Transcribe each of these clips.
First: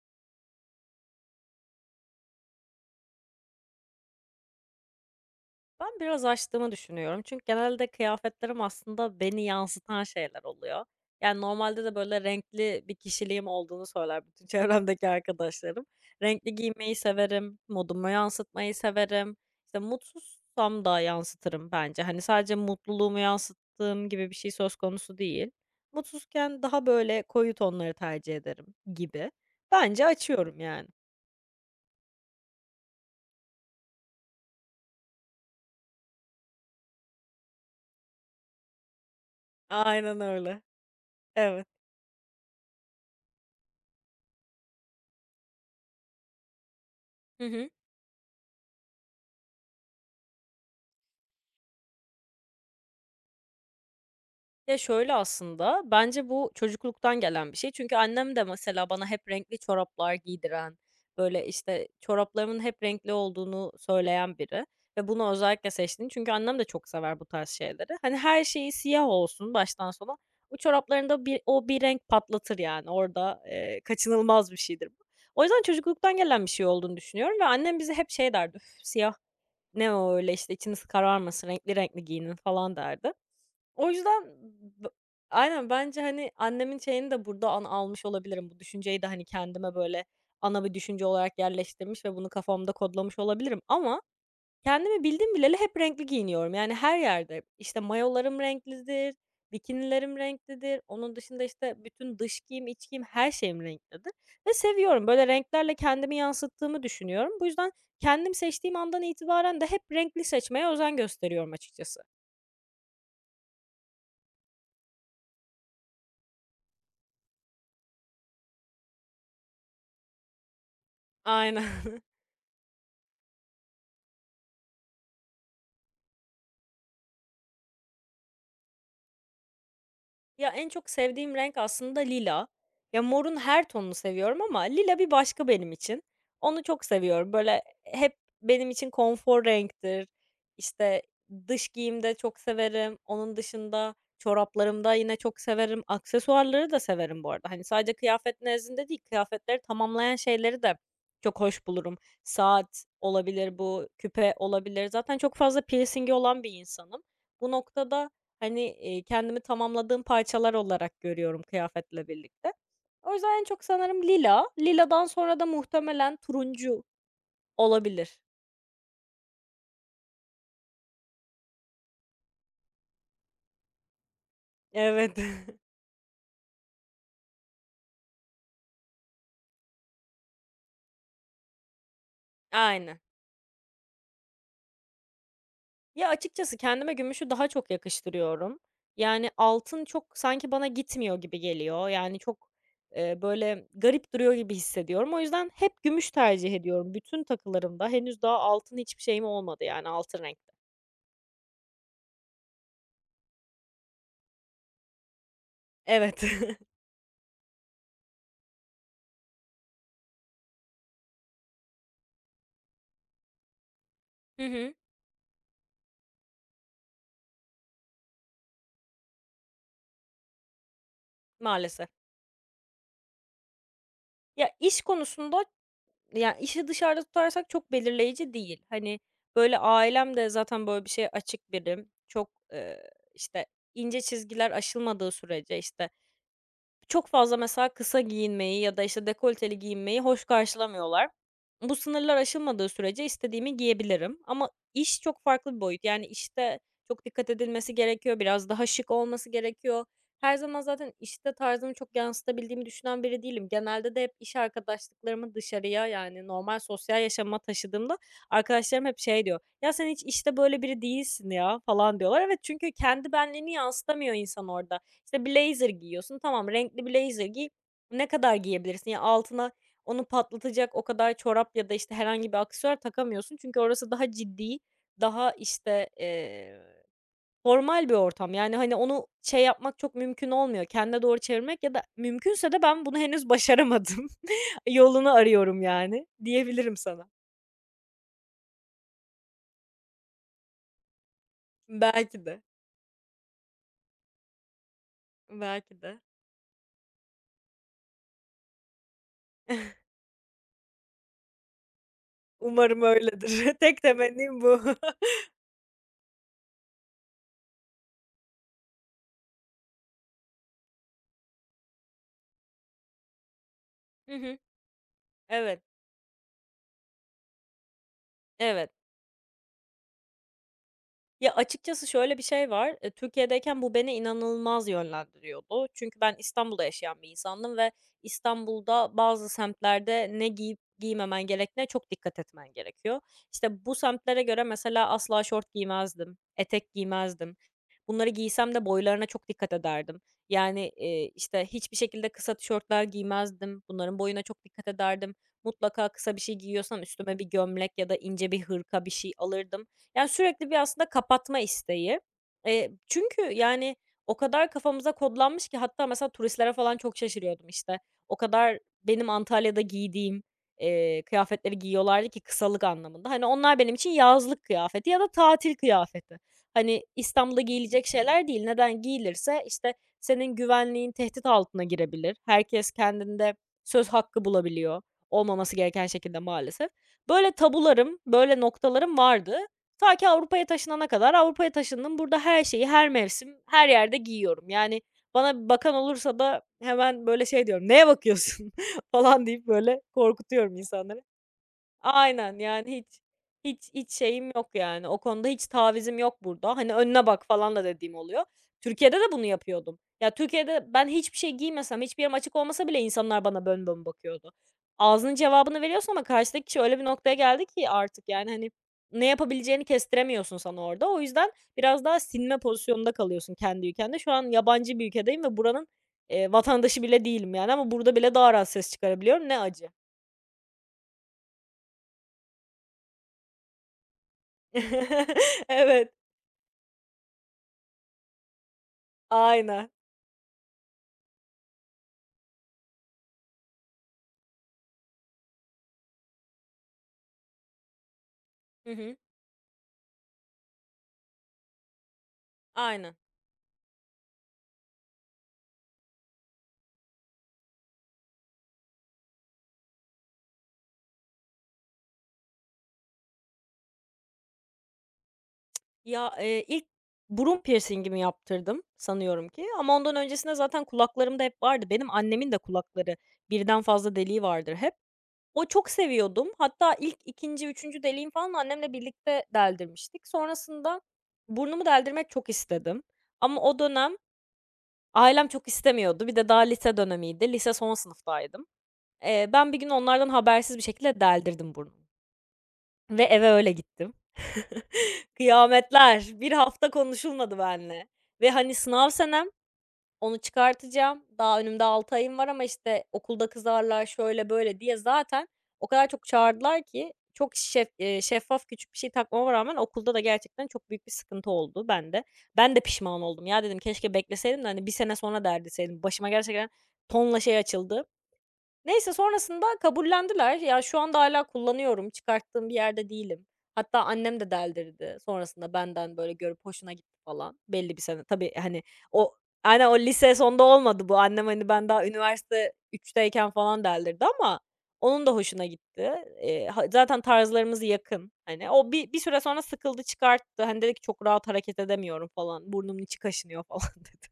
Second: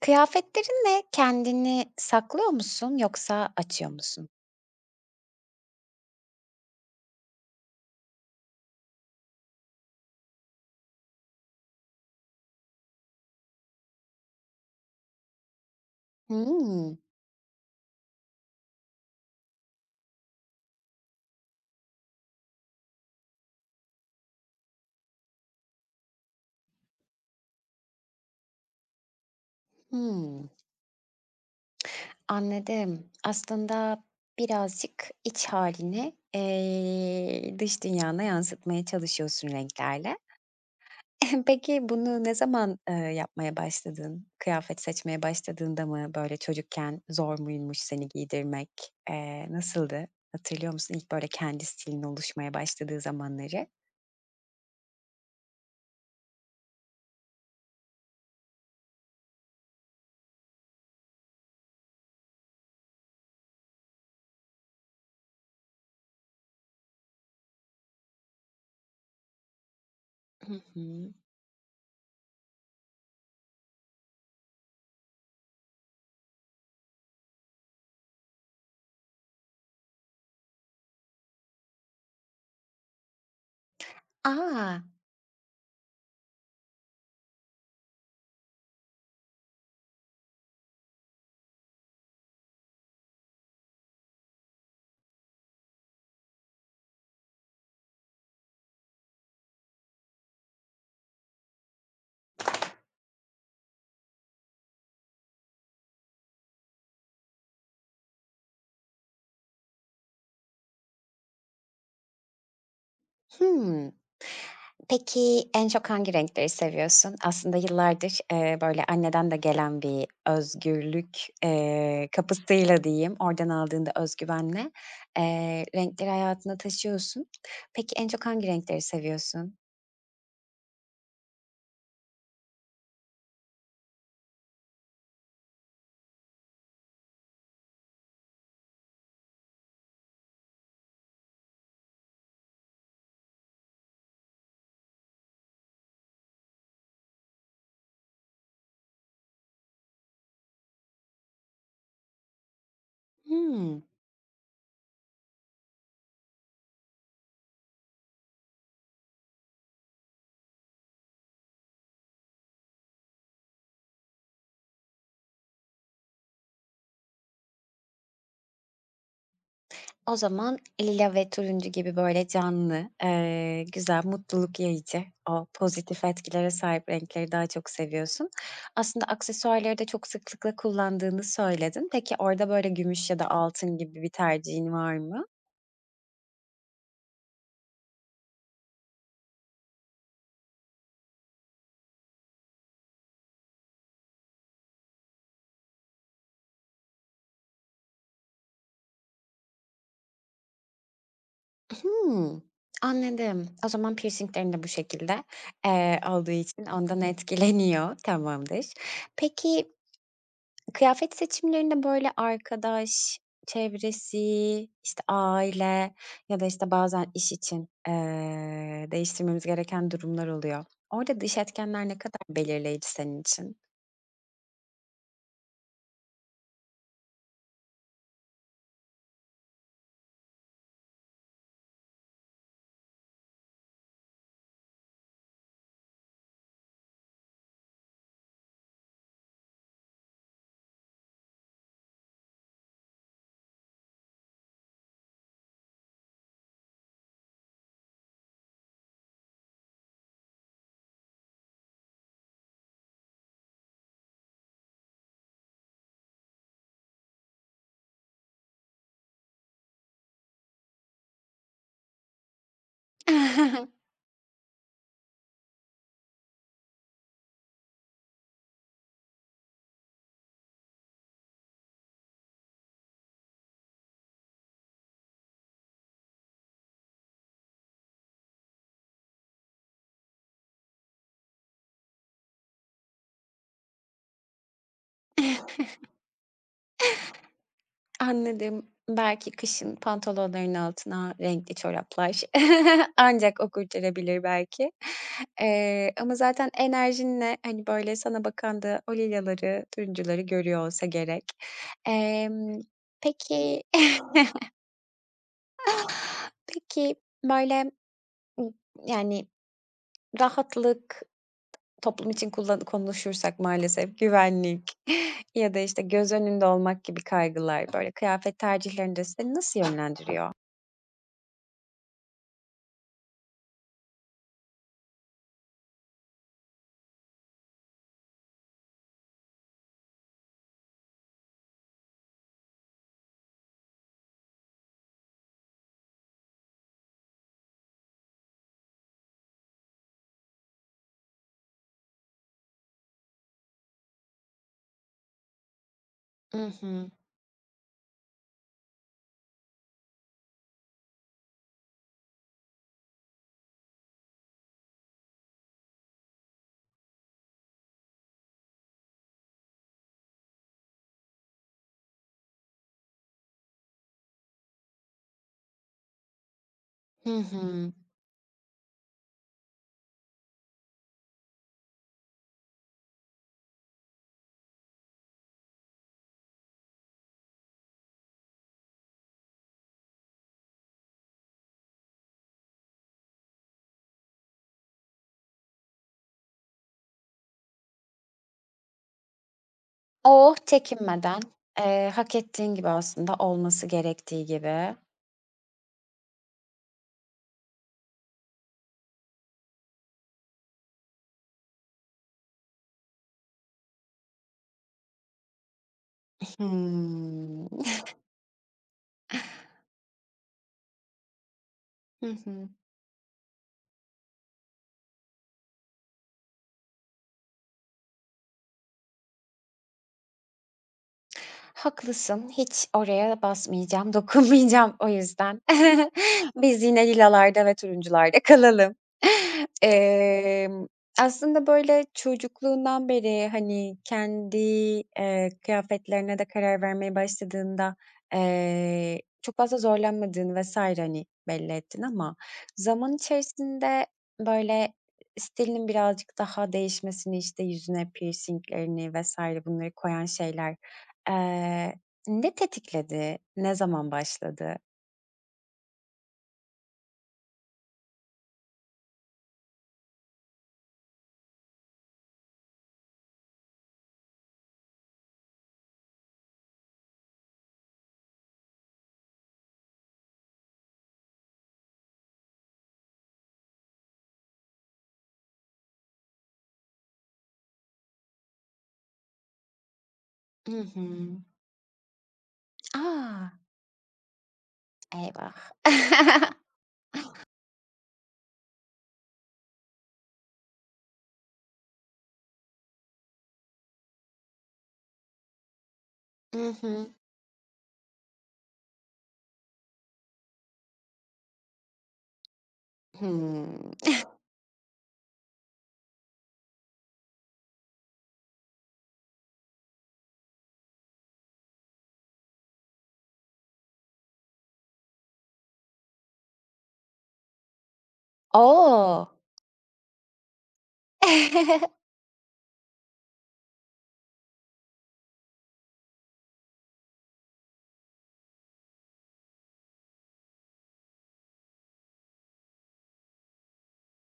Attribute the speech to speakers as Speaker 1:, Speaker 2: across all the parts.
Speaker 1: Kıyafetlerinle kendini saklıyor musun yoksa açıyor musun?
Speaker 2: Ben biraz açtığımı düşünüyorum. Çünkü genelde kıyafetlerim aslında beni yansıtan şeyler oluyor. Yani, normalde de, böyle, renkli bir kişiliğim olduğunu söyler bütün çevremdeki arkadaşlarım. Renkli giymeyi
Speaker 1: Hımm.
Speaker 2: severim, modumu yansıtmayı severim. İşte, mutsuzsam da yansıtırım bence. Hani, sadece mutluluğumu yansıttığım gibi bir şey söz konusu değil. Mutsuzken daha, böyle, koyu tonları tercih ederim gibi. Bence
Speaker 1: Hımm.
Speaker 2: açıyorum yani.
Speaker 1: Anladım. Aslında birazcık iç halini dış dünyana yansıtmaya çalışıyorsun renklerle.
Speaker 2: Aynen öyle. Evet.
Speaker 1: Peki bunu ne zaman, yapmaya başladın? Kıyafet seçmeye başladığında mı? Böyle çocukken zor
Speaker 2: Hı hı.
Speaker 1: muymuş seni giydirmek? Nasıldı? Hatırlıyor musun ilk böyle kendi stilin oluşmaya başladığı zamanları?
Speaker 2: Ya, şöyle aslında, bence bu çocukluktan gelen bir şey. Çünkü annem de mesela bana hep renkli çoraplar giydiren, böyle, işte, çoraplarımın hep renkli olduğunu söyleyen biri ve bunu özellikle seçtiğini. Çünkü annem de çok sever bu tarz şeyleri. Hani, her şeyi siyah olsun baştan sona,
Speaker 1: Hı
Speaker 2: o
Speaker 1: hı.
Speaker 2: çoraplarında bir o bir renk patlatır yani. Orada, kaçınılmaz bir şeydir bu. O yüzden çocukluktan gelen bir şey olduğunu düşünüyorum ve annem bize hep şey derdi, "Üf, siyah ne o öyle, işte, içiniz kararmasın, renkli renkli giyinin." falan derdi. O yüzden
Speaker 1: A!
Speaker 2: b aynen bence, hani, annemin şeyini de burada an almış olabilirim. Bu düşünceyi de, hani, kendime böyle ana bir düşünce olarak yerleştirmiş ve bunu kafamda kodlamış olabilirim ama kendimi bildim bileli hep renkli giyiniyorum. Yani, her yerde, işte, mayolarım renklidir, bikinilerim renklidir, onun dışında, işte, bütün dış giyim, iç giyim, her şeyim renklidir ve seviyorum. Böyle renklerle kendimi yansıttığımı düşünüyorum. Bu yüzden kendim seçtiğim andan itibaren de hep renkli seçmeye özen gösteriyorum açıkçası.
Speaker 1: Hımm. Peki, en çok hangi renkleri seviyorsun? Aslında yıllardır, böyle, anneden de gelen bir özgürlük,
Speaker 2: Aynen.
Speaker 1: kapısıyla diyeyim, oradan aldığında özgüvenle renkleri hayatına taşıyorsun. Peki, en çok hangi renkleri seviyorsun?
Speaker 2: Ya, en çok sevdiğim renk aslında lila. Ya, morun her tonunu seviyorum ama lila bir başka benim için. Onu çok seviyorum. Böyle hep benim için konfor renktir. İşte, dış giyimde çok severim. Onun dışında çoraplarımda yine çok severim. Aksesuarları da severim bu arada. Hani, sadece kıyafet nezdinde değil, kıyafetleri tamamlayan şeyleri de çok hoş bulurum. Saat olabilir
Speaker 1: Hımm.
Speaker 2: bu, küpe olabilir. Zaten çok fazla piercingi olan bir insanım. Bu noktada. Hani, kendimi tamamladığım parçalar olarak görüyorum kıyafetle birlikte. O yüzden en çok sanırım lila. Liladan sonra da muhtemelen turuncu olabilir.
Speaker 1: O zaman lila ve turuncu gibi böyle canlı, güzel, mutluluk yayıcı,
Speaker 2: Evet.
Speaker 1: o pozitif etkilere sahip renkleri daha çok seviyorsun. Aslında aksesuarları da çok sıklıkla kullandığını söyledin. Peki orada böyle
Speaker 2: Aynen.
Speaker 1: gümüş ya da altın gibi bir tercihin var mı?
Speaker 2: Ya, açıkçası kendime gümüşü daha çok yakıştırıyorum. Yani, altın çok sanki bana gitmiyor gibi geliyor. Yani, çok, böyle garip duruyor gibi hissediyorum. O yüzden hep gümüş tercih ediyorum. Bütün takılarımda henüz daha altın hiçbir şeyim olmadı yani altın renkte.
Speaker 1: Hımm, anladım. O zaman piercing'lerin de bu şekilde,
Speaker 2: Evet.
Speaker 1: olduğu için ondan etkileniyor. Tamamdır. Peki, kıyafet seçimlerinde, böyle, arkadaş çevresi,
Speaker 2: Hı hı.
Speaker 1: işte, aile ya da, işte, bazen iş için, değiştirmemiz gereken durumlar oluyor. Orada dış etkenler
Speaker 2: Maalesef.
Speaker 1: ne kadar belirleyici senin için?
Speaker 2: Ya, iş konusunda. Yani işi dışarıda tutarsak çok belirleyici değil. Hani, böyle, ailem de zaten böyle bir şeye açık birim. Çok, işte, ince çizgiler aşılmadığı sürece, işte, çok fazla mesela kısa giyinmeyi ya da, işte, dekolteli giyinmeyi hoş karşılamıyorlar. Bu sınırlar aşılmadığı sürece istediğimi giyebilirim ama iş çok farklı bir boyut. Yani, işte, çok dikkat edilmesi gerekiyor, biraz daha şık olması gerekiyor. Her zaman zaten işte tarzımı çok yansıtabildiğimi düşünen biri değilim. Genelde de hep iş arkadaşlıklarımı dışarıya, yani, normal sosyal yaşama taşıdığımda arkadaşlarım hep şey diyor, "Ya, sen hiç işte böyle biri değilsin ya." falan diyorlar. Evet, çünkü kendi benliğini yansıtamıyor insan orada. İşte blazer giyiyorsun. Tamam, renkli blazer giy. Ne kadar giyebilirsin? Ya, altına onu patlatacak o kadar çorap ya da, işte, herhangi bir aksesuar takamıyorsun. Çünkü orası daha ciddi, daha, işte, formal bir ortam. Yani, hani, onu şey yapmak çok mümkün olmuyor. Kendine doğru çevirmek ya da mümkünse de ben bunu henüz başaramadım. Yolunu arıyorum, yani, diyebilirim sana.
Speaker 1: Anladım. Belki kışın pantolonların altına renkli çoraplar
Speaker 2: Belki de,
Speaker 1: ancak o kurtarabilir belki.
Speaker 2: belki
Speaker 1: Eee,
Speaker 2: de.
Speaker 1: ama zaten enerjinle, hani, böyle, sana bakan da o lilaları, turuncuları görüyor olsa gerek. Emm,
Speaker 2: Umarım öyledir.
Speaker 1: peki
Speaker 2: Tek temennim bu.
Speaker 1: Peki, böyle, ımm, yani, rahatlık, toplum için kullan konuşursak maalesef
Speaker 2: Hı hı.
Speaker 1: güvenlik ya da,
Speaker 2: Evet,
Speaker 1: işte, göz önünde olmak gibi kaygılar, böyle, kıyafet
Speaker 2: evet.
Speaker 1: tercihlerinde seni nasıl yönlendiriyor?
Speaker 2: Ya, açıkçası şöyle bir şey var, Türkiye'deyken bu beni inanılmaz yönlendiriyordu. Çünkü ben İstanbul'da yaşayan bir insandım ve İstanbul'da bazı semtlerde ne giyip giymemen gerektiğine çok dikkat etmen gerekiyor. İşte, bu semtlere göre mesela asla şort giymezdim, etek giymezdim. Bunları giysem de boylarına çok dikkat ederdim. Yani, işte, hiçbir şekilde kısa tişörtler giymezdim. Bunların boyuna çok dikkat ederdim. Mutlaka kısa bir şey
Speaker 1: I
Speaker 2: giyiyorsam
Speaker 1: hı.
Speaker 2: üstüme bir gömlek ya da ince bir hırka bir şey alırdım. Yani, sürekli bir aslında kapatma isteği. Çünkü, yani, o kadar kafamıza kodlanmış ki hatta mesela turistlere falan çok şaşırıyordum, işte. O kadar benim Antalya'da giydiğim, kıyafetleri giyiyorlardı ki kısalık anlamında. Hani, onlar benim için yazlık kıyafeti ya da tatil kıyafeti. Hani,
Speaker 1: Hı
Speaker 2: İstanbul'da
Speaker 1: hı.
Speaker 2: giyilecek şeyler değil. Neden? Giyilirse, işte, senin güvenliğin tehdit altına girebilir. Herkes kendinde söz hakkı bulabiliyor, olmaması gereken şekilde maalesef. Böyle tabularım, böyle noktalarım vardı ta ki Avrupa'ya taşınana kadar. Avrupa'ya taşındım. Burada her şeyi, her mevsim, her yerde giyiyorum. Yani bana bakan olursa da hemen böyle şey diyorum, "Neye bakıyorsun?" falan deyip böyle
Speaker 1: O
Speaker 2: korkutuyorum insanları.
Speaker 1: çekinmeden, hak
Speaker 2: Aynen,
Speaker 1: ettiğin gibi
Speaker 2: yani hiç
Speaker 1: aslında olması
Speaker 2: hiç hiç
Speaker 1: gerektiği
Speaker 2: şeyim yok
Speaker 1: gibi.
Speaker 2: yani, o konuda hiç tavizim yok burada. Hani, "Önüne bak." falan da dediğim oluyor. Türkiye'de de bunu yapıyordum. Ya, Türkiye'de ben hiçbir şey giymesem, hiçbir yerim açık olmasa bile insanlar bana bön bön bakıyordu. Ağzının cevabını veriyorsun ama karşıdaki kişi öyle bir noktaya geldi
Speaker 1: Hımm.
Speaker 2: ki artık, yani, hani, ne yapabileceğini kestiremiyorsun sana orada. O yüzden biraz daha
Speaker 1: Hı
Speaker 2: sinme
Speaker 1: hı.
Speaker 2: pozisyonunda kalıyorsun kendi ülkende. Şu an yabancı bir ülkedeyim ve buranın, vatandaşı bile değilim yani ama burada bile daha rahat ses çıkarabiliyorum. Ne acı.
Speaker 1: Haklısın, hiç oraya basmayacağım, dokunmayacağım o yüzden.
Speaker 2: Evet.
Speaker 1: Biz yine lilalarda ve turuncularda kalalım.
Speaker 2: Aynen.
Speaker 1: Emm, aslında, böyle, çocukluğundan beri, hani, kendi, kıyafetlerine de karar vermeye başladığında,
Speaker 2: Hı hı.
Speaker 1: çok fazla zorlanmadığını vesaire hani, belli ettin ama zaman
Speaker 2: Aynen.
Speaker 1: içerisinde, böyle, stilinin birazcık daha değişmesini, işte, yüzüne piercing'lerini vesaire bunları koyan şeyler... Eee, ne tetikledi? Ne zaman başladı?
Speaker 2: Ya, ilk burun piercing'imi yaptırdım sanıyorum ki ama ondan öncesinde zaten kulaklarımda hep vardı. Benim annemin de kulakları birden fazla deliği vardır hep. O çok seviyordum. Hatta ilk ikinci üçüncü deliğim falan annemle birlikte deldirmiştik. Sonrasında burnumu deldirmek çok istedim ama o dönem ailem çok istemiyordu. Bir de daha lise dönemiydi. Lise son sınıftaydım. Ben bir gün onlardan
Speaker 1: I
Speaker 2: habersiz bir
Speaker 1: hı.
Speaker 2: şekilde deldirdim burnumu ve
Speaker 1: A!
Speaker 2: eve öyle gittim.
Speaker 1: Eyvah!
Speaker 2: Kıyametler. Bir hafta konuşulmadı benle ve, hani, sınav senem, onu çıkartacağım. Daha önümde 6 ayım var ama, işte, okulda kızarlar, şöyle böyle diye zaten o kadar çok
Speaker 1: I
Speaker 2: çağırdılar
Speaker 1: hı.
Speaker 2: ki çok şeffaf küçük bir şey takmama rağmen okulda da gerçekten çok büyük bir sıkıntı oldu bende. Ben de pişman oldum. Ya, dedim,
Speaker 1: Hımm.
Speaker 2: keşke bekleseydim de, hani, bir sene sonra derdeseydim. Başıma gerçekten tonla şey açıldı. Neyse sonrasında kabullendiler. Ya, şu anda hala kullanıyorum, çıkarttığım bir yerde değilim. Hatta annem de deldirdi sonrasında benden, böyle, görüp hoşuna gitti falan belli bir sene. Tabii, hani,
Speaker 1: O!
Speaker 2: o aynen o lise sonda olmadı bu. Annem, hani, ben daha üniversite üçteyken falan deldirdi ama onun da hoşuna gitti. Ha zaten tarzlarımız yakın. Hani, o bir süre sonra sıkıldı, çıkarttı. Hani, dedi ki, "Çok rahat hareket edemiyorum falan, burnumun içi kaşınıyor." falan dedi.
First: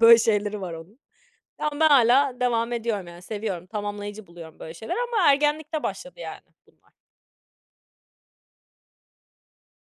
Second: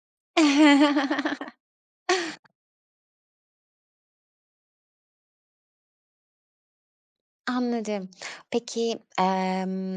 Speaker 2: Böyle şeyleri var onun. Ya, ben hala devam ediyorum, yani, seviyorum, tamamlayıcı buluyorum böyle şeyler ama ergenlikte başladı, yani, bunlar.
Speaker 1: Anladım. Peki,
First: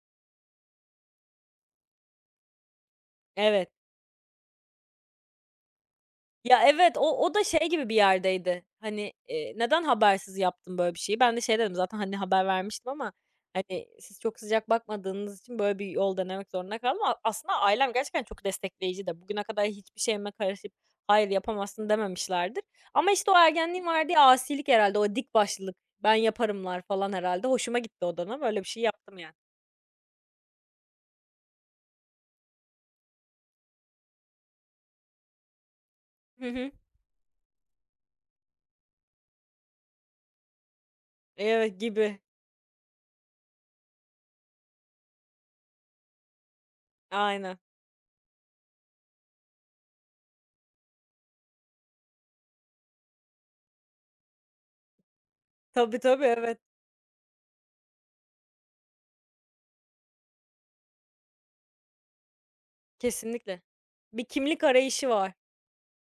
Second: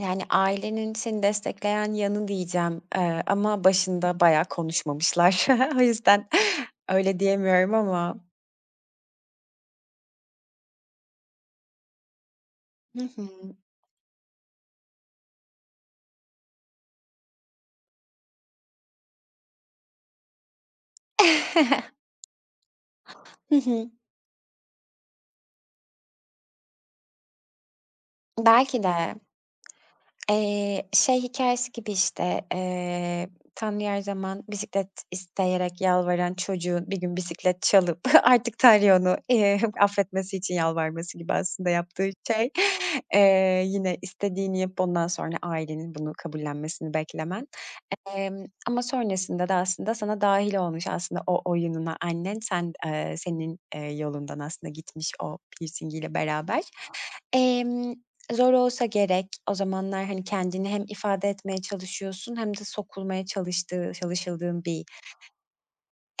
Speaker 1: yani, ailenin seni destekleyen yanı diyeceğim, ama
Speaker 2: Evet.
Speaker 1: başında bayağı konuşmamışlar. O yüzden
Speaker 2: Ya, evet, o
Speaker 1: öyle
Speaker 2: o da şey
Speaker 1: diyemiyorum
Speaker 2: gibi bir
Speaker 1: ama.
Speaker 2: yerdeydi, hani, "Neden habersiz yaptım böyle bir şeyi?" Ben de şey dedim zaten, hani, haber vermiştim
Speaker 1: Hı
Speaker 2: ama,
Speaker 1: hı.
Speaker 2: hani, siz çok sıcak bakmadığınız için böyle bir yol denemek zorunda kaldım. Aslında ailem gerçekten çok destekleyici de. Bugüne kadar hiçbir şeyime karışıp "Hayır, yapamazsın." dememişlerdir ama, işte, o
Speaker 1: Hı
Speaker 2: ergenliğin
Speaker 1: hı.
Speaker 2: verdiği asilik herhalde o dik başlılık, "Ben yaparımlar." falan herhalde hoşuma gitti o dönem. Öyle bir
Speaker 1: Belki
Speaker 2: şey
Speaker 1: de.
Speaker 2: yaptım, yani.
Speaker 1: Şey hikayesi gibi, işte, Tanrı'ya her zaman bisiklet isteyerek yalvaran
Speaker 2: Hı hı.
Speaker 1: çocuğun bir gün bisiklet çalıp artık Tanrı'ya onu, affetmesi için yalvarması gibi aslında
Speaker 2: Evet,
Speaker 1: yaptığı
Speaker 2: gibi.
Speaker 1: şey. Yine istediğini yapıp ondan sonra ailenin bunu kabullenmesini beklemen.
Speaker 2: Aynen.
Speaker 1: Ama sonrasında da aslında sana dâhil olmuş aslında o oyununa annen. Sen, senin, yolundan aslında gitmiş o
Speaker 2: Tabii,
Speaker 1: piercingiyle
Speaker 2: tabii, evet.
Speaker 1: beraber. Emm, zor olsa gerek. O zamanlar, hani, kendini hem ifade etmeye çalışıyorsun hem de sokulmaya
Speaker 2: Kesinlikle. Bir
Speaker 1: çalışıldığın
Speaker 2: kimlik
Speaker 1: bir...
Speaker 2: arayışı var.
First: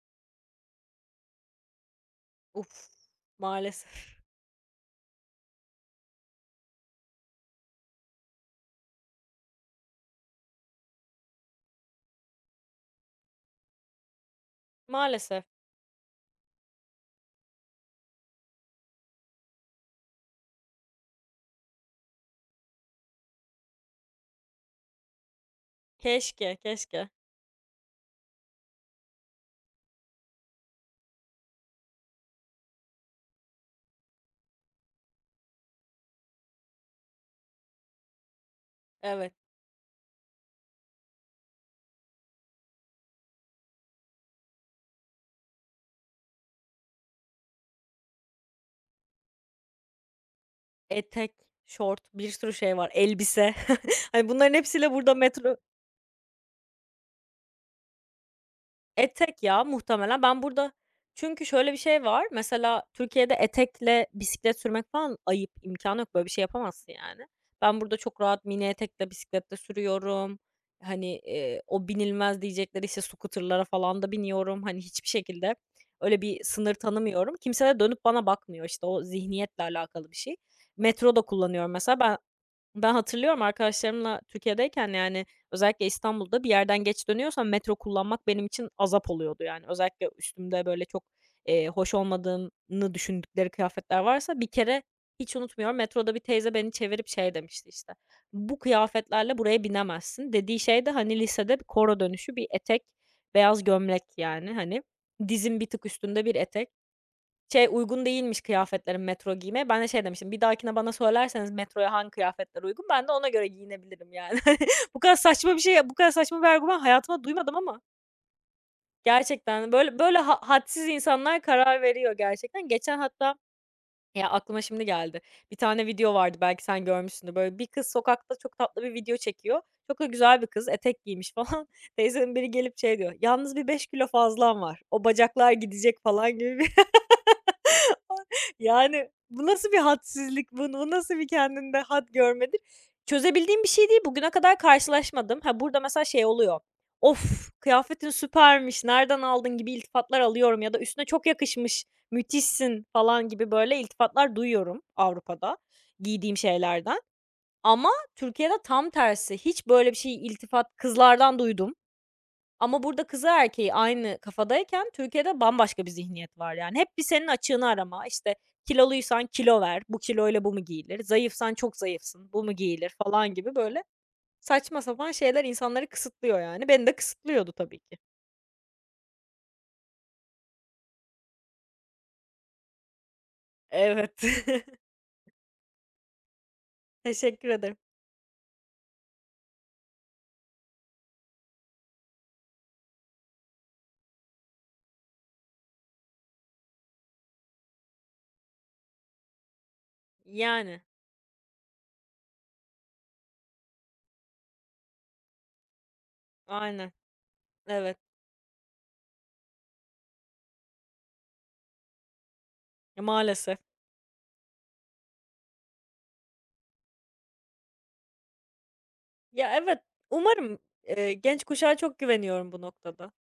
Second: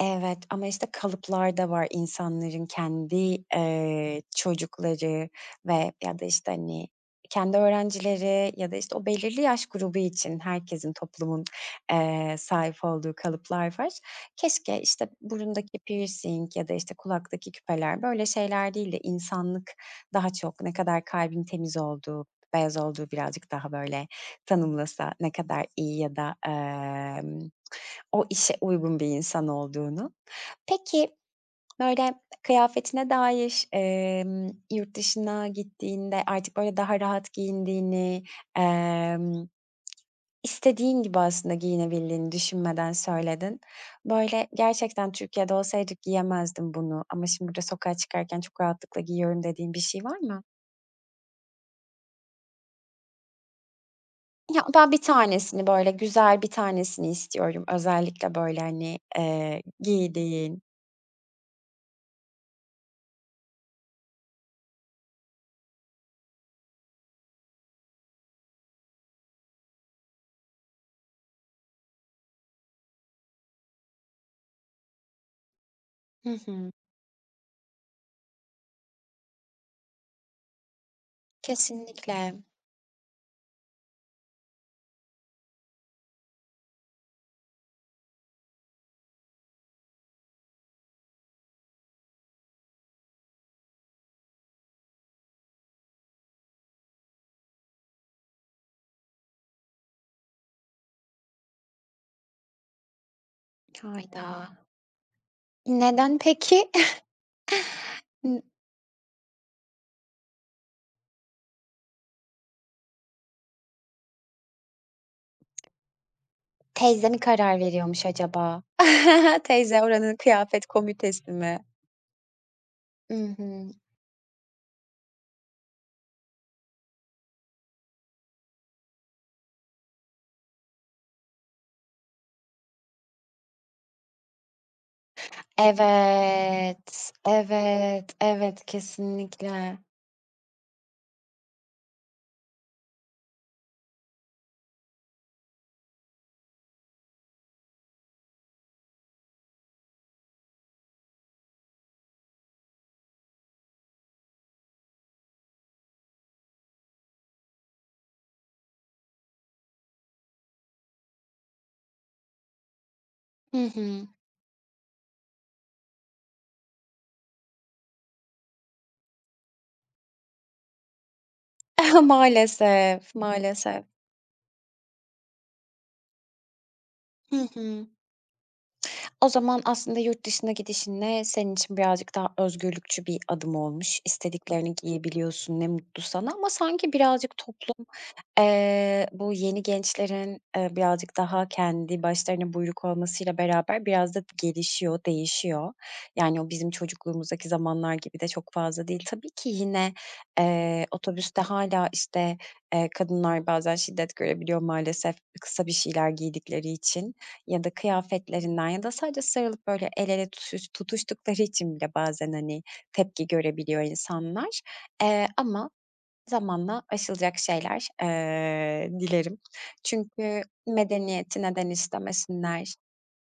Speaker 1: Evet, ama, işte, kalıplar da var insanların
Speaker 2: Uf,
Speaker 1: kendi,
Speaker 2: maalesef.
Speaker 1: çocukları ve ya da, işte, hani, kendi öğrencileri ya da, işte, o belirli yaş grubu için herkesin, toplumun, sahip olduğu kalıplar var. Keşke, işte,
Speaker 2: Maalesef.
Speaker 1: burundaki piercing ya da, işte, kulaktaki küpeler böyle şeyler değil de insanlık daha çok ne kadar kalbin temiz olduğu, beyaz olduğu birazcık daha böyle tanımlasa ne kadar iyi ya da,
Speaker 2: Keşke, keşke.
Speaker 1: o işe uygun bir insan olduğunu. Peki, böyle, kıyafetine dair, yurt dışına gittiğinde artık, böyle, daha rahat giyindiğini,
Speaker 2: Evet.
Speaker 1: emm, istediğin gibi aslında giyinebildiğini düşünmeden söyledin. Böyle, "Gerçekten Türkiye'de olsaydık giyemezdim bunu ama şimdi burada sokağa çıkarken çok rahatlıkla giyiyorum." dediğin bir şey var mı?
Speaker 2: Etek, şort, bir sürü şey var. Elbise. Hani bunların
Speaker 1: "Ya, ben
Speaker 2: hepsiyle
Speaker 1: bir
Speaker 2: burada metro.
Speaker 1: tanesini, böyle, güzel bir tanesini istiyorum." özellikle, böyle, hani,
Speaker 2: Etek ya muhtemelen. Ben
Speaker 1: giydiğin.
Speaker 2: burada çünkü şöyle bir şey var. Mesela Türkiye'de etekle bisiklet sürmek falan ayıp. İmkânı yok. Böyle bir şey yapamazsın yani. Ben burada çok rahat mini etekle bisiklette sürüyorum. Hani, o binilmez diyecekleri, işte, scooter'lara falan da biniyorum. Hani, hiçbir şekilde öyle
Speaker 1: Hı
Speaker 2: bir
Speaker 1: hı.
Speaker 2: sınır tanımıyorum. Kimse de dönüp bana bakmıyor. İşte, o zihniyetle alakalı bir şey. Metro da kullanıyorum mesela. Ben
Speaker 1: Kesinlikle.
Speaker 2: ben hatırlıyorum arkadaşlarımla Türkiye'deyken, yani, özellikle İstanbul'da bir yerden geç dönüyorsam metro kullanmak benim için azap oluyordu, yani. Özellikle üstümde böyle çok, hoş olmadığını düşündükleri kıyafetler varsa bir kere hiç unutmuyorum, metroda bir teyze beni çevirip şey demişti, işte, "Bu kıyafetlerle buraya binemezsin." Dediği şey de, hani, lisede bir koro dönüşü bir etek, beyaz gömlek,
Speaker 1: Hayda!
Speaker 2: yani, hani, dizin bir tık
Speaker 1: Neden
Speaker 2: üstünde bir etek.
Speaker 1: peki?
Speaker 2: Şey, uygun değilmiş
Speaker 1: N
Speaker 2: kıyafetlerim metro giymeye. Ben de şey demiştim, "Bir dahakine bana söylerseniz metroya hangi kıyafetler uygun, ben de ona göre giyinebilirim." yani. Hani, bu kadar saçma bir şey, bu kadar saçma bir argüman
Speaker 1: Teyze mi
Speaker 2: hayatımda duymadım
Speaker 1: karar
Speaker 2: ama
Speaker 1: veriyormuş acaba?
Speaker 2: gerçekten
Speaker 1: Teyze
Speaker 2: böyle
Speaker 1: oranın
Speaker 2: böyle
Speaker 1: kıyafet
Speaker 2: hadsiz
Speaker 1: komitesi
Speaker 2: insanlar
Speaker 1: mi?
Speaker 2: karar veriyor gerçekten. Geçen hatta
Speaker 1: I
Speaker 2: ya aklıma şimdi geldi. Bir tane video vardı, belki sen görmüşsündür. Böyle bir kız sokakta çok tatlı bir video çekiyor. Çok da güzel bir kız, etek giymiş falan. Teyzenin biri gelip şey diyor, "Yalnız bir 5 kilo fazlan var. O bacaklar gidecek." falan gibi.
Speaker 1: Evet, evet, evet,
Speaker 2: Yani, bu nasıl
Speaker 1: kesinlikle.
Speaker 2: bir hadsizlik, bu nasıl bir kendinde had görmedir? Çözebildiğim bir şey değil, bugüne kadar karşılaşmadım. Ha, burada mesela şey oluyor, "Of, kıyafetin süpermiş, nereden aldın?" gibi iltifatlar alıyorum ya da "Üstüne çok yakışmış, müthişsin." falan gibi böyle iltifatlar duyuyorum Avrupa'da giydiğim şeylerden. Ama Türkiye'de tam tersi, hiç böyle bir şey iltifat kızlardan duydum. Ama burada kızı
Speaker 1: Hı
Speaker 2: erkeği
Speaker 1: hı.
Speaker 2: aynı kafadayken Türkiye'de bambaşka bir zihniyet var yani. Hep bir senin açığını arama, işte, kiloluysan kilo ver, bu kiloyla bu mu giyilir? Zayıfsan çok zayıfsın, bu mu giyilir?
Speaker 1: Maalesef,
Speaker 2: Falan gibi
Speaker 1: maalesef.
Speaker 2: böyle saçma sapan şeyler insanları kısıtlıyor yani. Beni de
Speaker 1: Hı
Speaker 2: kısıtlıyordu tabii
Speaker 1: hı.
Speaker 2: ki.
Speaker 1: O zaman aslında yurt dışına gidişinle senin için birazcık daha özgürlükçü bir adım olmuş.
Speaker 2: Evet.
Speaker 1: İstediklerini giyebiliyorsun, ne mutlu sana ama sanki birazcık
Speaker 2: Teşekkür ederim.
Speaker 1: toplum, bu yeni gençlerin, birazcık daha kendi başlarına buyruk olmasıyla beraber biraz da gelişiyor, değişiyor. Yani o bizim çocukluğumuzdaki zamanlar gibi de çok fazla değil. Tabii ki yine,
Speaker 2: Yani.
Speaker 1: otobüste hala işte, kadınlar bazen şiddet görebiliyor maalesef kısa bir şeyler giydikleri
Speaker 2: Aynen.
Speaker 1: için. Ya da
Speaker 2: Evet.
Speaker 1: kıyafetlerinden ya da sadece sarılıp böyle el ele tutuştukları için bile bazen, hani, tepki
Speaker 2: Maalesef.
Speaker 1: görebiliyor insanlar. Ama zamanla aşılacak şeyler, dilerim.
Speaker 2: Ya, evet,
Speaker 1: Çünkü
Speaker 2: umarım,
Speaker 1: medeniyeti
Speaker 2: genç
Speaker 1: neden
Speaker 2: kuşağa çok güveniyorum bu
Speaker 1: istemesinler?
Speaker 2: noktada.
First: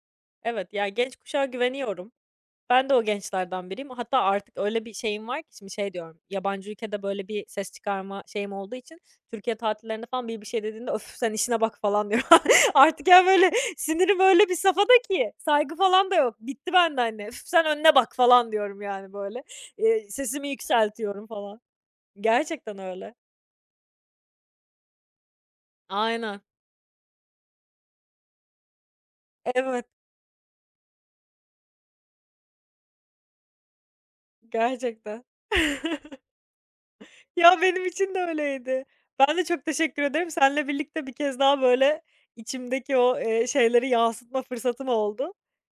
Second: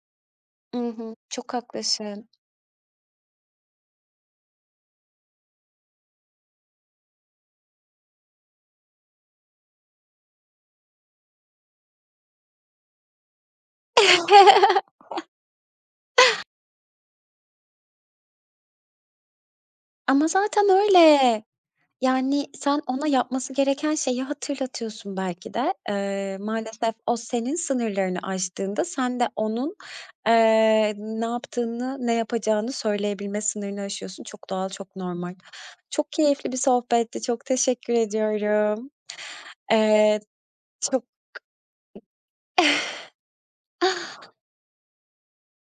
Speaker 2: Evet,
Speaker 1: I
Speaker 2: ya, genç kuşağa
Speaker 1: çok
Speaker 2: güveniyorum.
Speaker 1: haklısın.
Speaker 2: Ben de o gençlerden biriyim. Hatta artık öyle bir şeyim var ki şimdi şey diyorum. Yabancı ülkede böyle bir ses çıkarma şeyim olduğu için Türkiye tatillerinde falan bir şey dediğinde "Öf sen işine bak." falan diyorum. Artık ya böyle sinirim öyle bir safhada ki saygı falan da yok. Bitti bende anne. "Üf sen önüne bak." falan diyorum yani böyle. Eee,
Speaker 1: Ama
Speaker 2: sesimi
Speaker 1: zaten
Speaker 2: yükseltiyorum
Speaker 1: öyle.
Speaker 2: falan.
Speaker 1: Yani,
Speaker 2: Gerçekten
Speaker 1: sen ona
Speaker 2: öyle.
Speaker 1: yapması gereken şeyi hatırlatıyorsun belki de. Eee,
Speaker 2: Aynen.
Speaker 1: maalesef o senin sınırlarını aştığında sen de onun,
Speaker 2: Evet,
Speaker 1: ne yaptığını, ne yapacağını söyleyebilme sınırını aşıyorsun. Çok doğal, çok
Speaker 2: gerçekten.
Speaker 1: normal. Çok keyifli bir sohbetti. Çok
Speaker 2: Ya, benim
Speaker 1: teşekkür
Speaker 2: için de öyleydi.
Speaker 1: ediyorum.
Speaker 2: Ben de çok teşekkür
Speaker 1: Eee,
Speaker 2: ederim. Seninle
Speaker 1: çok
Speaker 2: birlikte bir kez daha, böyle, içimdeki o, şeyleri yansıtma fırsatım oldu.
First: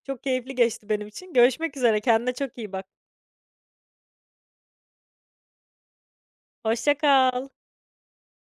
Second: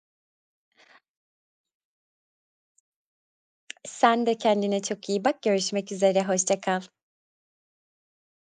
Speaker 2: Çok keyifli geçti benim için. Görüşmek üzere, kendine çok iyi bak.
Speaker 1: Sen de kendine çok iyi bak. Görüşmek üzere. Hoşça kal.
Speaker 2: Hoşça kal.